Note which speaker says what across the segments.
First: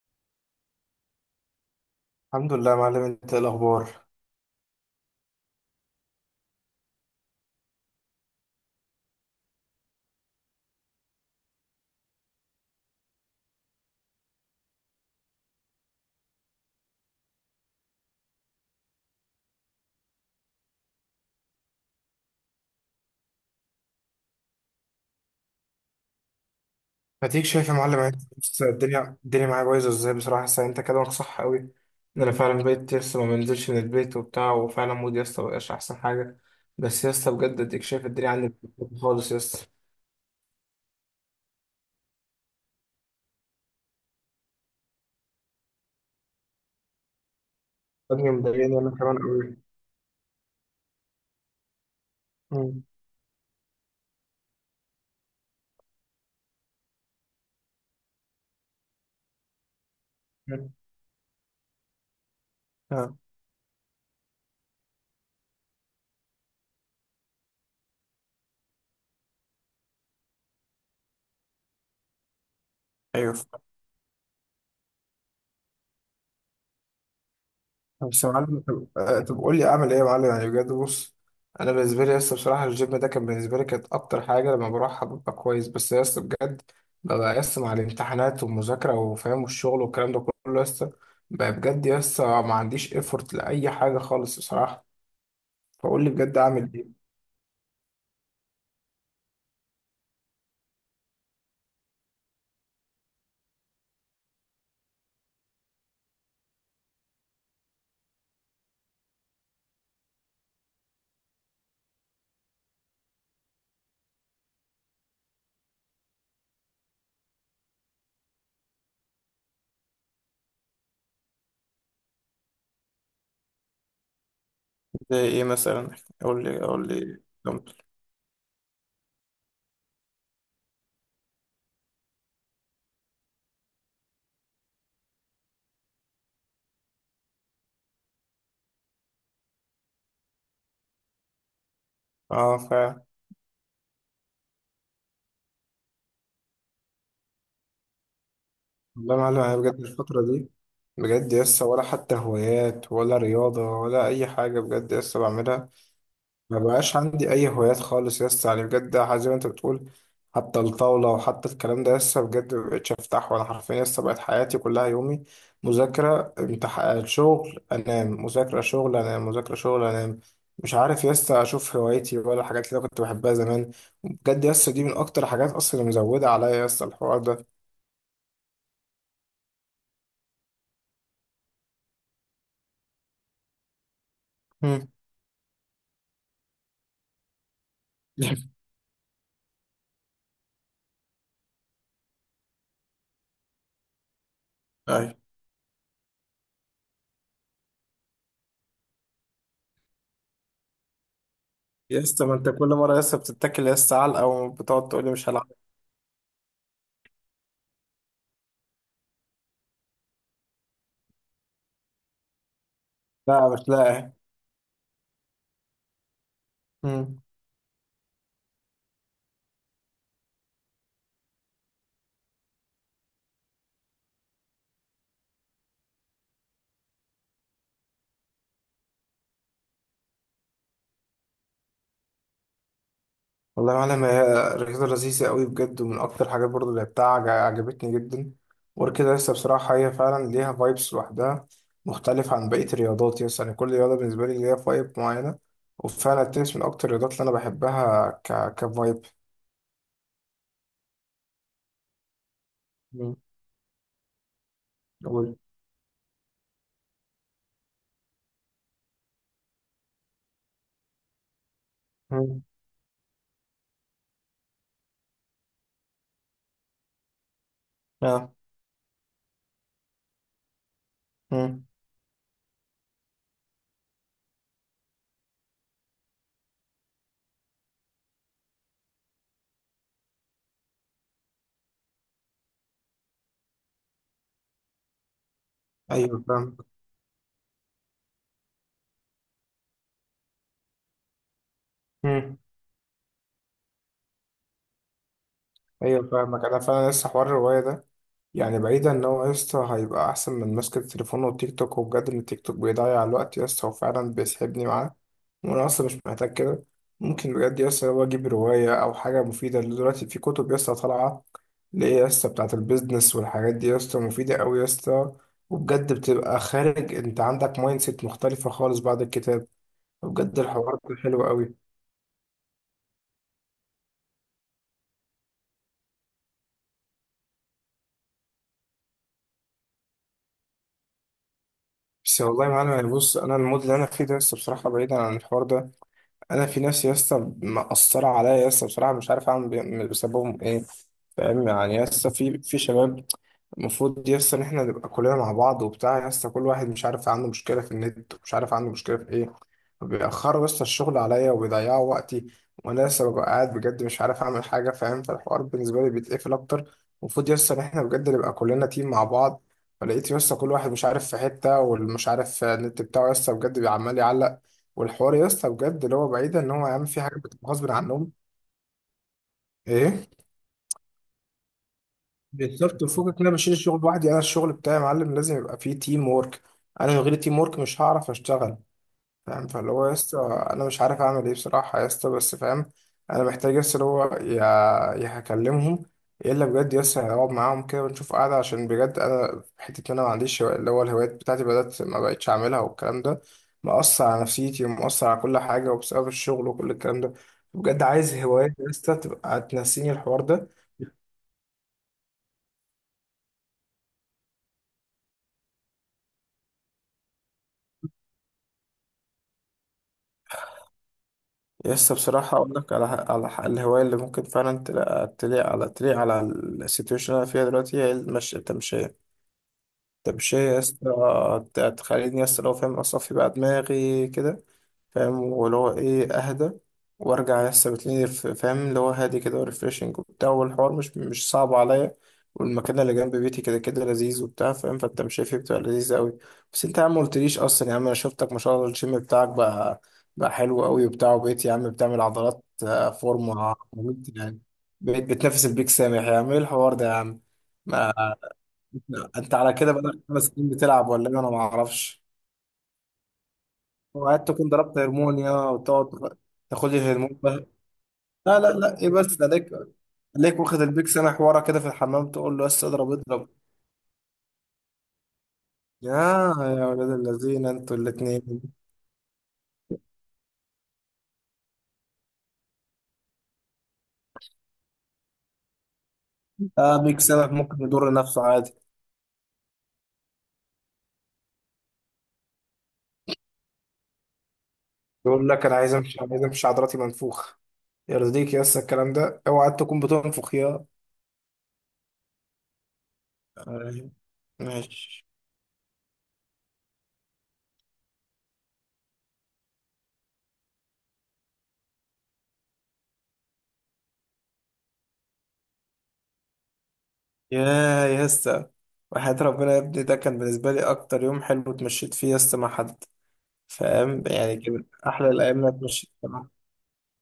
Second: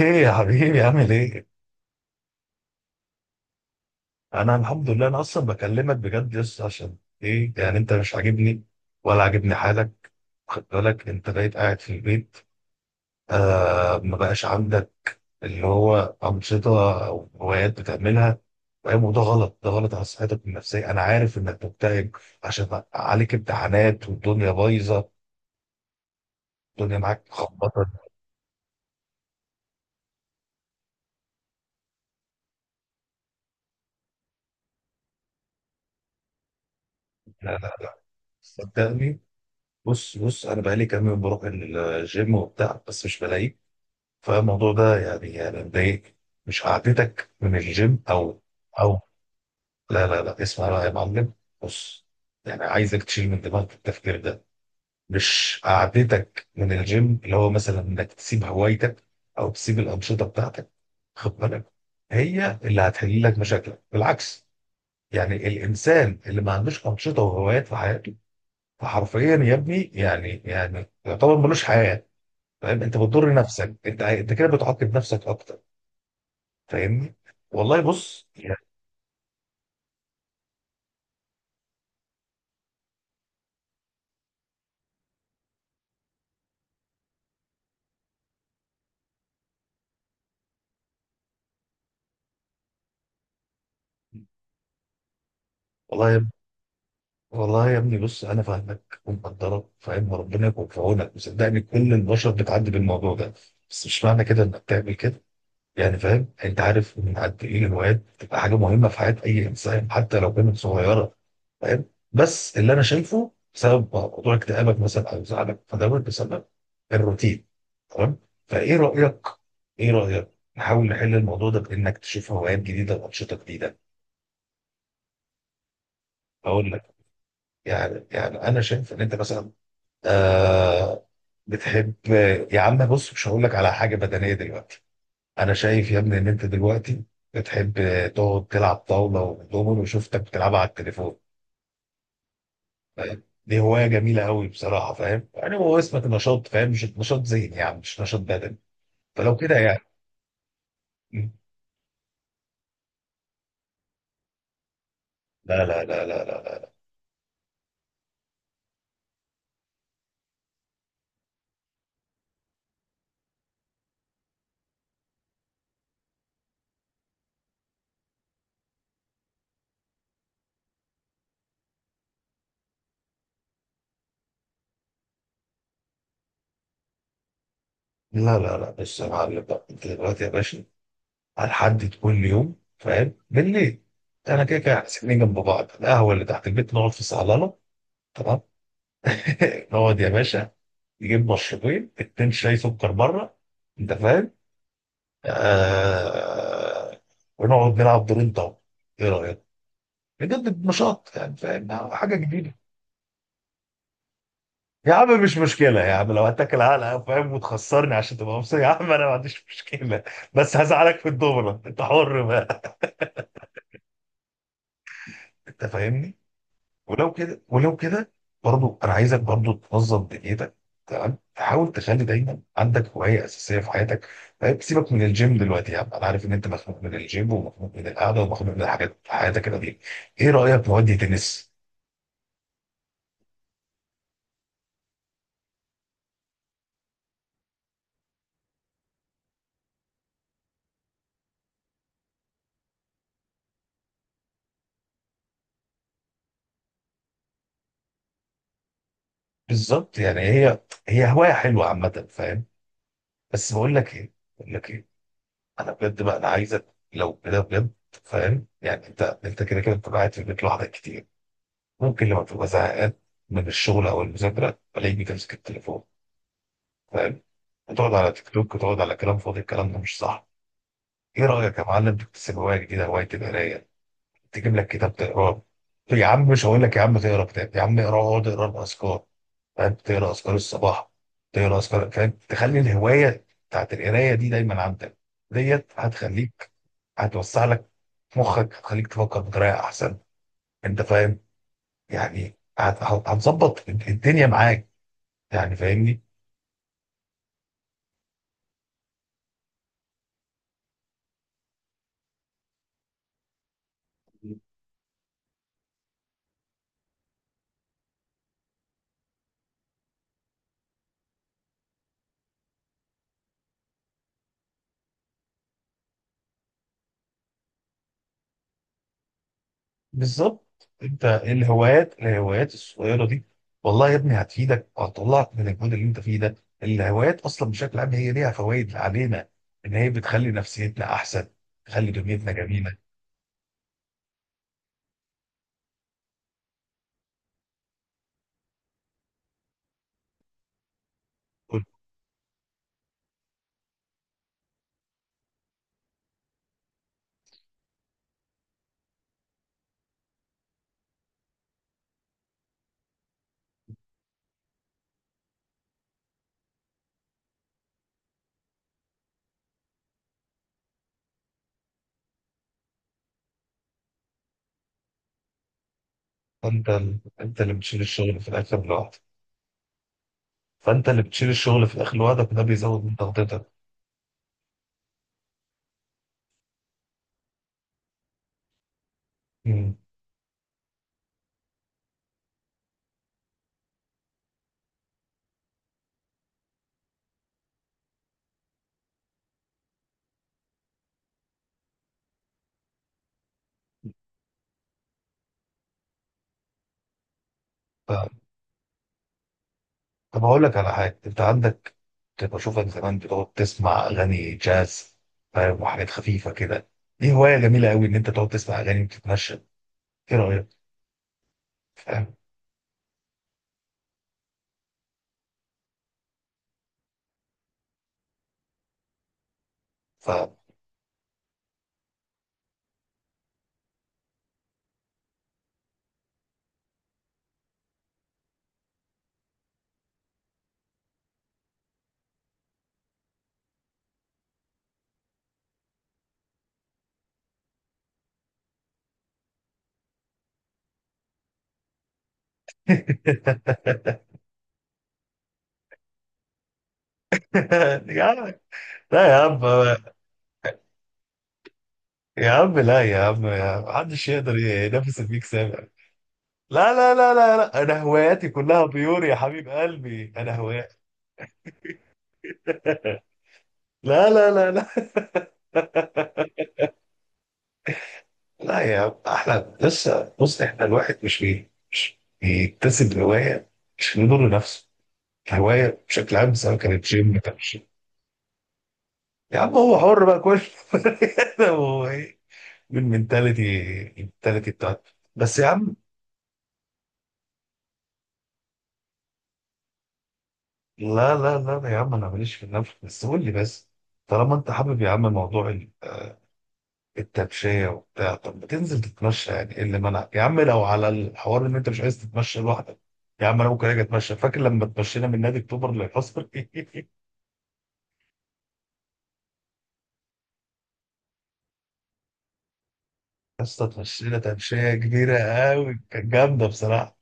Speaker 1: ايه يا حبيبي عامل ايه؟
Speaker 2: الحمد لله يا معلم، انت ايه الاخبار؟
Speaker 1: انا الحمد لله. انا اصلا بكلمك بجد يس عشان ايه، يعني انت مش عاجبني ولا عاجبني حالك. خد بالك، انت بقيت قاعد في البيت. ما بقاش عندك اللي هو انشطه او هوايات بتعملها. فاهم؟ وده غلط، ده غلط على صحتك النفسيه. انا عارف انك مكتئب عشان عليك امتحانات والدنيا بايظه. الدنيا معاك
Speaker 2: هديك شايف يا
Speaker 1: مخبطه.
Speaker 2: معلم يعني بص، الدنيا معايا بايظه ازاي بصراحه. بس انت كلامك صح قوي ان انا فعلا بقيت لسه ما بنزلش من البيت وبتاع، وفعلا مودي لسه ما بقاش احسن حاجه. بس لسه
Speaker 1: لا،
Speaker 2: بجد
Speaker 1: لا،
Speaker 2: اديك
Speaker 1: لا،
Speaker 2: شايف الدنيا عندي
Speaker 1: صدقني.
Speaker 2: خالص لسه.
Speaker 1: بص، بص، انا بقالي كام يوم بروح الجيم وبتاع بس مش بلاقيك. فالموضوع ده يعني مضايق. مش قعدتك من الجيم
Speaker 2: الدنيا
Speaker 1: او
Speaker 2: مضايقاني انا
Speaker 1: او
Speaker 2: كمان قوي.
Speaker 1: لا، لا، لا، اسمع بقى يا معلم. بص، يعني
Speaker 2: مم.
Speaker 1: عايزك تشيل من دماغك التفكير ده. مش قعدتك من الجيم اللي هو مثلا انك تسيب هوايتك او تسيب الانشطه بتاعتك.
Speaker 2: مم.
Speaker 1: خد بالك، هي اللي
Speaker 2: اه.
Speaker 1: هتحل لك مشاكلك بالعكس. يعني الانسان اللي ما عندوش انشطه وهوايات في حياته، فحرفيا يا ابني يعني يعتبر ملوش حياه. فاهم؟ انت بتضر
Speaker 2: ايوه.
Speaker 1: نفسك. انت انت كده بتعاقب نفسك اكتر. فاهمني؟ والله
Speaker 2: بس
Speaker 1: بص
Speaker 2: يا معلم
Speaker 1: يعني.
Speaker 2: طب طب قول لي اعمل ايه يا معلم يعني بجد بص. انا بالنسبه لي لسه بصراحه الجيم ده كان بالنسبه لي كانت اكتر حاجه لما بروحها ببقى كويس. بس لسه بجد ببقى لسه مع الامتحانات والمذاكره وفاهم والشغل والكلام ده كله لسه. بقى بجد لسه ما عنديش ايفورت لاي حاجه خالص بصراحه. فقول لي
Speaker 1: والله يا
Speaker 2: بجد اعمل ايه.
Speaker 1: والله يا ابني، بص، انا فاهمك ومقدرك. فاهم؟ وربنا يكون في عونك، وصدقني كل البشر بتعدي بالموضوع ده. بس مش معنى كده انك تعمل كده. يعني فاهم؟ انت عارف من قد ايه الهوايات بتبقى حاجه مهمه في حياه اي انسان، حتى لو كانت صغيره. فاهم؟ بس اللي انا شايفه، بسبب موضوع اكتئابك مثلا او زعلك فدوت، بسبب الروتين. تمام؟ فايه رايك ايه رايك نحاول نحل الموضوع ده بانك تشوف هوايات جديده وانشطه جديده؟
Speaker 2: زي ايه مثلا؟ قول لي
Speaker 1: اقول
Speaker 2: قول
Speaker 1: لك.
Speaker 2: لي نمط.
Speaker 1: يعني انا شايف ان انت مثلا، آه بتحب. يا عم بص، مش هقول لك على حاجه بدنيه دلوقتي. انا شايف يا ابني ان انت دلوقتي بتحب تقعد تلعب طاوله ودومينو، وشفتك بتلعبها على التليفون.
Speaker 2: اه فعلا.
Speaker 1: فاهم؟ دي هوايه جميله قوي بصراحه. فاهم؟ يعني هو اسمك نشاط، فاهم؟ مش نشاط ذهني، يعني مش نشاط بدني.
Speaker 2: والله يا
Speaker 1: فلو
Speaker 2: معلم
Speaker 1: كده
Speaker 2: انا بجد
Speaker 1: يعني.
Speaker 2: الفتره دي بجد لسه ولا حتى هوايات ولا رياضه ولا اي حاجه بجد لسه
Speaker 1: لا،
Speaker 2: بعملها.
Speaker 1: لا، لا، لا، لا،
Speaker 2: ما
Speaker 1: لا،
Speaker 2: بقاش عندي اي هوايات خالص يا اسطى، يعني بجد زي ما انت بتقول. حتى الطاوله وحتى الكلام ده لسه بجد ما بقتش افتحه. انا حرفيا لسه بقت حياتي كلها يومي مذاكره امتحان شغل انام، مذاكره شغل انام، مذاكره شغل انام. مش عارف يا اسطى اشوف هوايتي ولا الحاجات اللي أنا كنت بحبها زمان. بجد يا اسطى دي من اكتر حاجات اصلا اللي مزوده عليا يا اسطى الحوار ده.
Speaker 1: لا، لا، لا. بص يا معلم بقى، انت دلوقتي يا باشا، هنحدد كل يوم فاهم، بالليل. انا كده كده إحنا
Speaker 2: مم.
Speaker 1: ساكنين جنب بعض، القهوه اللي تحت البيت نقعد في صالونه. تمام؟ نقعد يا باشا، نجيب مشروبين اتنين شاي سكر بره. انت فاهم؟
Speaker 2: اي.
Speaker 1: آه... ونقعد نلعب دورين طاوله. ايه رايك؟ بجد نشاط يعني، فاهم،
Speaker 2: يا
Speaker 1: حاجه
Speaker 2: اسطى ما انت
Speaker 1: جديده.
Speaker 2: كل مره يا اسطى بتتكل يا اسطى علقه وبتقعد
Speaker 1: يا
Speaker 2: تقول لي
Speaker 1: عم
Speaker 2: مش
Speaker 1: مش
Speaker 2: هلعب.
Speaker 1: مشكله يا عم، لو هتاكل علقه فاهم وتخسرني عشان تبقى مبسوط، يا عم انا ما عنديش مشكله. بس هزعلك في الدوره، انت حر بقى.
Speaker 2: لا مش لاقي.
Speaker 1: انت فاهمني؟ ولو
Speaker 2: مم.
Speaker 1: كده ولو كده برضو انا عايزك برضو تنظم دنيتك. تمام؟ تحاول تخلي دايما عندك هوايه اساسيه في حياتك. طيب سيبك من الجيم دلوقتي يا عم. انا عارف ان انت مخنوق من الجيم ومخنوق من القعده ومخنوق من الحاجات في حياتك كده دي. ايه رايك نودي تنس؟
Speaker 2: والله يا معلم هي رياضة لذيذة قوي بجد، ومن أكتر الحاجات برضه اللي لعبتها عجبتني جدا. وغير كده لسه بصراحة هي فعلا ليها فايبس لوحدها. مختلف عن بقية الرياضات يس، يعني كل رياضة بالنسبة لي ليها فايب معينة. وفعلا التنس من أكتر الرياضات اللي أنا بحبها كفايب.
Speaker 1: بالظبط، يعني هي هوايه حلوه عامه، فاهم.
Speaker 2: مم.
Speaker 1: بس بقول لك ايه،
Speaker 2: أقول.
Speaker 1: انا بجد بقى انا عايزك لو كده بجد. فاهم؟ يعني انت كده كده بتبقى قاعد في البيت لوحدك كتير. ممكن لما
Speaker 2: مم.
Speaker 1: تبقى زهقان من الشغل او المذاكره، تلاقيك بتمسك التليفون. فاهم؟ تقعد على تيك
Speaker 2: آه.
Speaker 1: توك وتقعد على كلام فاضي. الكلام ده مش صح. ايه رايك يا
Speaker 2: مم.
Speaker 1: معلم تكتسب هوايه جديده، هوايه القرايه؟ تجيب لك كتاب تقراه. يا عم مش هقول لك يا عم تقرا كتاب يا عم. اقرا، اقعد اقرا الاذكار. فاهم؟ تقرا اذكار الصباح، تقرا اذكار، فاهم. تخلي الهوايه بتاعت القرايه دي دايما عندك. ديت
Speaker 2: أيوه
Speaker 1: هتخليك،
Speaker 2: فاهمك.
Speaker 1: هتوسع لك مخك، هتخليك تفكر بطريقه احسن. انت فاهم؟
Speaker 2: مم.
Speaker 1: يعني هتظبط الدنيا معاك. يعني فاهمني؟
Speaker 2: أيوه فاهمك. أنا فعلا لسه حوار الرواية ده، يعني بعيدا ان هو يا اسطى هيبقى احسن من ماسك التليفون والتيك توك، وبجد ان التيك توك بيضيع الوقت يا اسطى وفعلا بيسحبني معاه. وانا اصلا مش محتاج كده. ممكن بجد يا اسطى لو اجيب روايه او حاجه مفيده اللي دلوقتي في كتب يا اسطى طالعه، اللي هي يا اسطى بتاعه البيزنس والحاجات دي يا اسطى مفيده قوي يا اسطى. وبجد بتبقى خارج انت عندك مايند سيت مختلفه خالص بعد الكتاب. وبجد
Speaker 1: بالظبط.
Speaker 2: الحوار ده
Speaker 1: انت
Speaker 2: حلو
Speaker 1: إيه
Speaker 2: قوي.
Speaker 1: الهوايات الصغيره دي؟ والله يا ابني هتفيدك وهتطلعك من المود اللي انت فيه ده. الهوايات اصلا بشكل عام هي ليها فوائد علينا، ان هي بتخلي نفسيتنا احسن، تخلي
Speaker 2: بس
Speaker 1: دنيتنا
Speaker 2: والله يا معلم
Speaker 1: جميله.
Speaker 2: يعني بص، انا المود اللي انا فيه ده لسه بصراحه بعيدا عن الحوار ده. انا في ناس يا اسطى مأثرة عليا يا اسطى بصراحة مش عارف اعمل بسببهم ايه. فاهم يعني يا اسطى في شباب. المفروض يس ان احنا نبقى كلنا مع بعض وبتاع يس، كل واحد مش عارف عنده مشكله في النت، ومش عارف عنده مشكله في ايه. بيأخروا يس الشغل عليا وبيضيعوا وقتي. وانا لسه ببقى قاعد بجد مش عارف اعمل حاجه فاهم، فالحوار بالنسبه لي بيتقفل اكتر. المفروض يس ان احنا بجد نبقى كلنا تيم مع بعض. فلقيت يس كل واحد مش عارف في حته، واللي مش عارف النت بتاعه يس بجد بيعمال يعلق. والحوار يس بجد اللي هو بعيد ان هو عامل فيه حاجه
Speaker 1: انت
Speaker 2: بتبقى
Speaker 1: اللي
Speaker 2: غصب
Speaker 1: بتشيل
Speaker 2: عنهم.
Speaker 1: الشغل في الاخر لوحدك.
Speaker 2: ايه.
Speaker 1: فانت اللي بتشيل الشغل في الاخر لوحدك، وده
Speaker 2: بالظبط.
Speaker 1: بيزود من
Speaker 2: وفوقك إن انا
Speaker 1: ضغطتك.
Speaker 2: بشيل الشغل لوحدي، انا الشغل بتاعي يا معلم لازم يبقى فيه تيم وورك. انا من غير تيم وورك مش هعرف اشتغل. فاهم، فاللي
Speaker 1: مم.
Speaker 2: هو يا اسطى. انا مش عارف اعمل ايه بصراحه يا اسطى بس فاهم. انا محتاج يا اسطى اللي هو يا هكلمهم، يا الا بجد يا اسطى هقعد معاهم كده ونشوف قعده. عشان بجد انا حته إن انا ما عنديش اللي هو الهوايات بتاعتي بدات ما بقتش اعملها، والكلام ده مأثر على نفسيتي ومأثر على كل حاجه، وبسبب الشغل وكل الكلام ده. بجد عايز هوايات يا اسطى تبقى تنسيني الحوار
Speaker 1: طب اقول
Speaker 2: ده.
Speaker 1: لك على حاجه انت عندك. كنت بشوفك زمان بتقعد تسمع اغاني جاز، فاهم، وحاجات خفيفه كده. دي هوايه جميله قوي ان انت تقعد تسمع اغاني وتتمشى. ايه رايك؟
Speaker 2: يس
Speaker 1: فاهم؟
Speaker 2: بصراحة أقول لك على الهواية اللي ممكن فعلا تلاقي تليق على السيتويشن اللي أنا فيها دلوقتي، هي المشي التمشية.
Speaker 1: ف
Speaker 2: طب شيء يا اسطى تخليني يا اسطى لو فاهم اصفي بقى دماغي كده. فاهم، واللي هو ايه اهدى، وارجع يا اسطى بتلاقيني فاهم اللي هو هادي كده وريفريشنج وبتاع، والحوار مش صعب عليا. والمكان اللي جنب بيتي كده كده لذيذ وبتاع فاهم، فانت مش شايفه بتبقى لذيذ قوي. بس انت يا عم ما قلتليش اصلا، يا عم انا شفتك ما شاء الله الجيم بتاعك بقى حلو قوي وبتاع. وبقيت يا عم بتعمل عضلات فورمه مميتة يعني. بقيت بتنافس البيك سامح، يا عم ايه الحوار ده يا عم؟ ما
Speaker 1: يا عم لا
Speaker 2: لا.
Speaker 1: يا
Speaker 2: انت
Speaker 1: عم
Speaker 2: على كده بقالك 5 سنين بتلعب ولا ايه، انا ما اعرفش.
Speaker 1: يا عم، لا يا عم يا عم. محدش
Speaker 2: وقعدت
Speaker 1: يقدر
Speaker 2: تكون ضربت
Speaker 1: ينافس الميك
Speaker 2: هرمونيا
Speaker 1: سامع.
Speaker 2: وتقعد تاخد
Speaker 1: لا،
Speaker 2: لي
Speaker 1: لا، لا،
Speaker 2: الهرمون ده؟
Speaker 1: لا، لا، انا هواياتي
Speaker 2: لا لا
Speaker 1: كلها
Speaker 2: لا، ايه
Speaker 1: بيور يا
Speaker 2: بس ده
Speaker 1: حبيب
Speaker 2: ليك.
Speaker 1: قلبي. انا
Speaker 2: ليك واخد
Speaker 1: هوايات.
Speaker 2: البيك سنة حوارة كده في الحمام تقول له بس اضرب اضرب.
Speaker 1: لا، لا، لا، لا،
Speaker 2: يا يا ولاد الذين انتوا الاتنين.
Speaker 1: لا. يا، احنا لسه، بص احنا الواحد مش بيكتسب هوايه عشان يضر نفسه. الهوايه بشكل عام، سواء
Speaker 2: اه
Speaker 1: كانت
Speaker 2: بيك
Speaker 1: جيم
Speaker 2: سنة ممكن
Speaker 1: تمشي،
Speaker 2: يضر نفسه عادي.
Speaker 1: يا عم هو حر بقى كل... هو ايه؟ بالمنتاليتي بتاعته
Speaker 2: يقول
Speaker 1: بس يا
Speaker 2: لك انا عايز
Speaker 1: عم.
Speaker 2: امشي عايز امشي عضلاتي منفوخة. يرضيك يا اسطى الكلام ده؟ اوعى تكون بتنفخ يا
Speaker 1: لا، لا، لا، يا عم انا ماليش في النفس، بس قول لي بس.
Speaker 2: آه،
Speaker 1: طالما انت حابب يا عم
Speaker 2: ماشي.
Speaker 1: موضوع التمشية وبتاع، طب ما تنزل تتمشى. يعني ايه اللي منعك يا عم؟ لو على الحوار ان انت مش عايز تتمشى لوحدك، يا عم انا ممكن اجي اتمشى. فاكر لما اتمشينا من نادي اكتوبر للحصر؟
Speaker 2: يا يا اسطى، وحياة ربنا يا ابني ده كان بالنسبة لي أكتر يوم حلو اتمشيت فيه يس مع حد.
Speaker 1: يا اسطى
Speaker 2: فاهم
Speaker 1: اتمشينا
Speaker 2: يعني كان
Speaker 1: تمشية
Speaker 2: أحلى
Speaker 1: كبيرة
Speaker 2: الأيام اللي أنا
Speaker 1: قوي،
Speaker 2: اتمشيت فيها
Speaker 1: كانت
Speaker 2: مع حد.
Speaker 1: جامدة بصراحة،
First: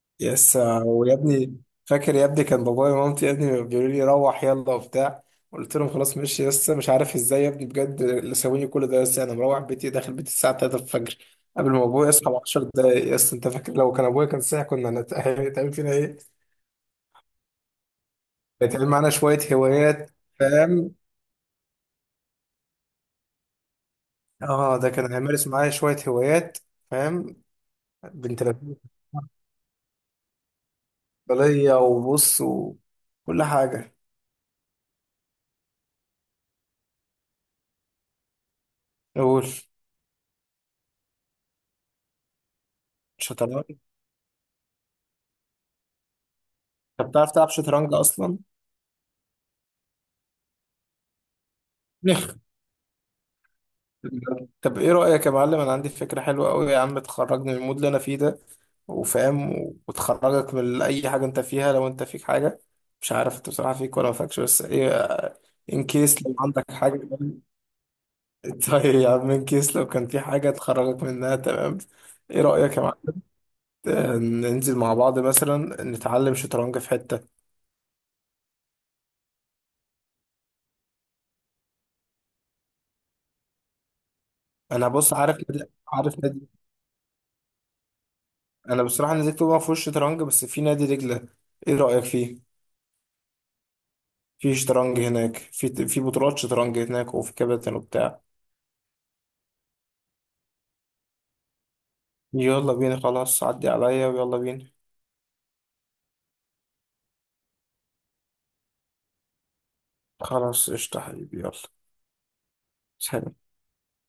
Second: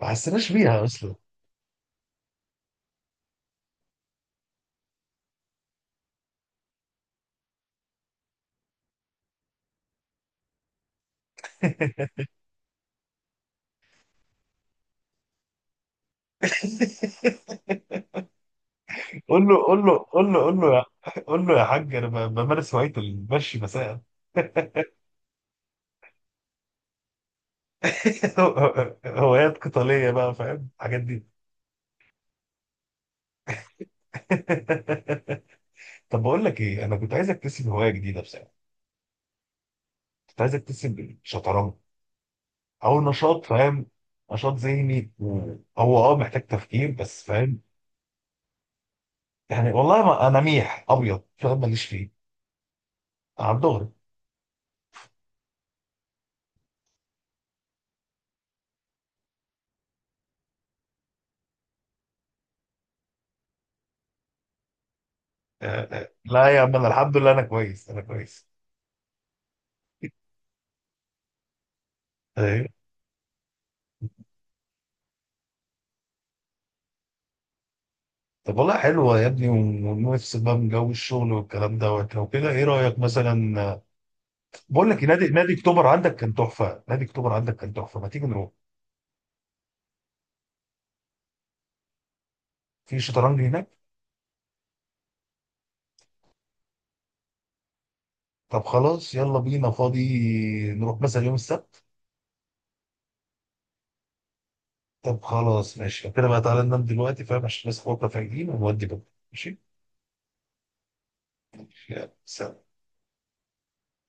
Speaker 1: ما حسيناش
Speaker 2: يس،
Speaker 1: بيها اصلا.
Speaker 2: ويا ابني فاكر يا ابني كان بابايا ومامتي يا ابني بيقولوا لي روح يلا وبتاع. قلت لهم خلاص ماشي يس، مش عارف ازاي يا ابني بجد اللي سويني كل ده يس. أنا مروح بيتي داخل بيتي الساعة 3 الفجر، قبل ما أبويا يصحى ب 10 دقايق يس. أنت فاكر لو كان أبويا كان صاحي هيتعمل فينا إيه؟ هيتعمل معانا شوية
Speaker 1: قول له، قول له،
Speaker 2: هوايات.
Speaker 1: قول له، قول له،
Speaker 2: فاهم؟
Speaker 1: قول له يا حاج انا بمارس هواية المشي مساء.
Speaker 2: اه ده كان هيمارس معايا شوية هوايات. فاهم. بنت لذينه.
Speaker 1: هوايات قتالية بقى، فاهم الحاجات دي.
Speaker 2: بلية وبص وكل حاجة.
Speaker 1: طب بقول لك ايه، انا كنت عايز اكتسب هواية جديدة بصراحة.
Speaker 2: قول.
Speaker 1: كنت عايز اكتسب الشطرنج، او نشاط،
Speaker 2: شطرنج.
Speaker 1: فاهم، نشاط ذهني هو، محتاج تفكير
Speaker 2: طب
Speaker 1: بس،
Speaker 2: بتعرف تلعب
Speaker 1: فاهم.
Speaker 2: شطرنج أصلا؟
Speaker 1: يعني والله ما انا ميح ابيض، فاهم، ماليش فيه
Speaker 2: نخ.
Speaker 1: على الدغري.
Speaker 2: طب إيه رأيك يا معلم؟ أنا عندي فكرة حلوة أوي يا عم تخرجني من المود اللي أنا فيه ده، وفاهم، وتخرجك من أي حاجة أنت فيها لو أنت فيك حاجة. مش عارف أنت بصراحة فيك ولا ما فيكش، بس إيه، إن
Speaker 1: آه،
Speaker 2: كيس لو
Speaker 1: لا يا
Speaker 2: عندك
Speaker 1: عم انا
Speaker 2: حاجة.
Speaker 1: الحمد لله، انا كويس انا كويس.
Speaker 2: طيب يا عم إن كيس لو كان في حاجة تخرجك منها، تمام. إيه
Speaker 1: ايوه.
Speaker 2: رأيك يا معلم؟ ننزل مع بعض مثلا نتعلم شطرنج في حتة.
Speaker 1: طب والله حلوه يا ابني، ونفس بقى من جو الشغل والكلام دوت. لو كده ايه رايك مثلا؟
Speaker 2: انا
Speaker 1: بقول لك إيه،
Speaker 2: بص
Speaker 1: نادي
Speaker 2: عارف
Speaker 1: نادي
Speaker 2: نادي
Speaker 1: اكتوبر عندك
Speaker 2: عارف
Speaker 1: كان
Speaker 2: نادي.
Speaker 1: تحفه، نادي اكتوبر عندك كان تحفه، ما تيجي نروح؟
Speaker 2: انا بصراحه نادي اكتوبر ما فيهوش شطرنج، بس في نادي دجله. ايه رايك فيه؟
Speaker 1: في شطرنج هناك.
Speaker 2: في شطرنج هناك، في بطولات شطرنج هناك وفي كباتن وبتاع.
Speaker 1: طب خلاص يلا بينا فاضي، نروح مثلا يوم السبت.
Speaker 2: يلا بينا خلاص، عدي عليا ويلا بينا.
Speaker 1: طب خلاص ماشي لو كده بقى، تعالى ننام دلوقتي فاهم، عشان نصحى بكره فايقين ونودي بكره. ماشي،
Speaker 2: خلاص قشطه حبيبي، يلا
Speaker 1: يلا سلام.
Speaker 2: سلام.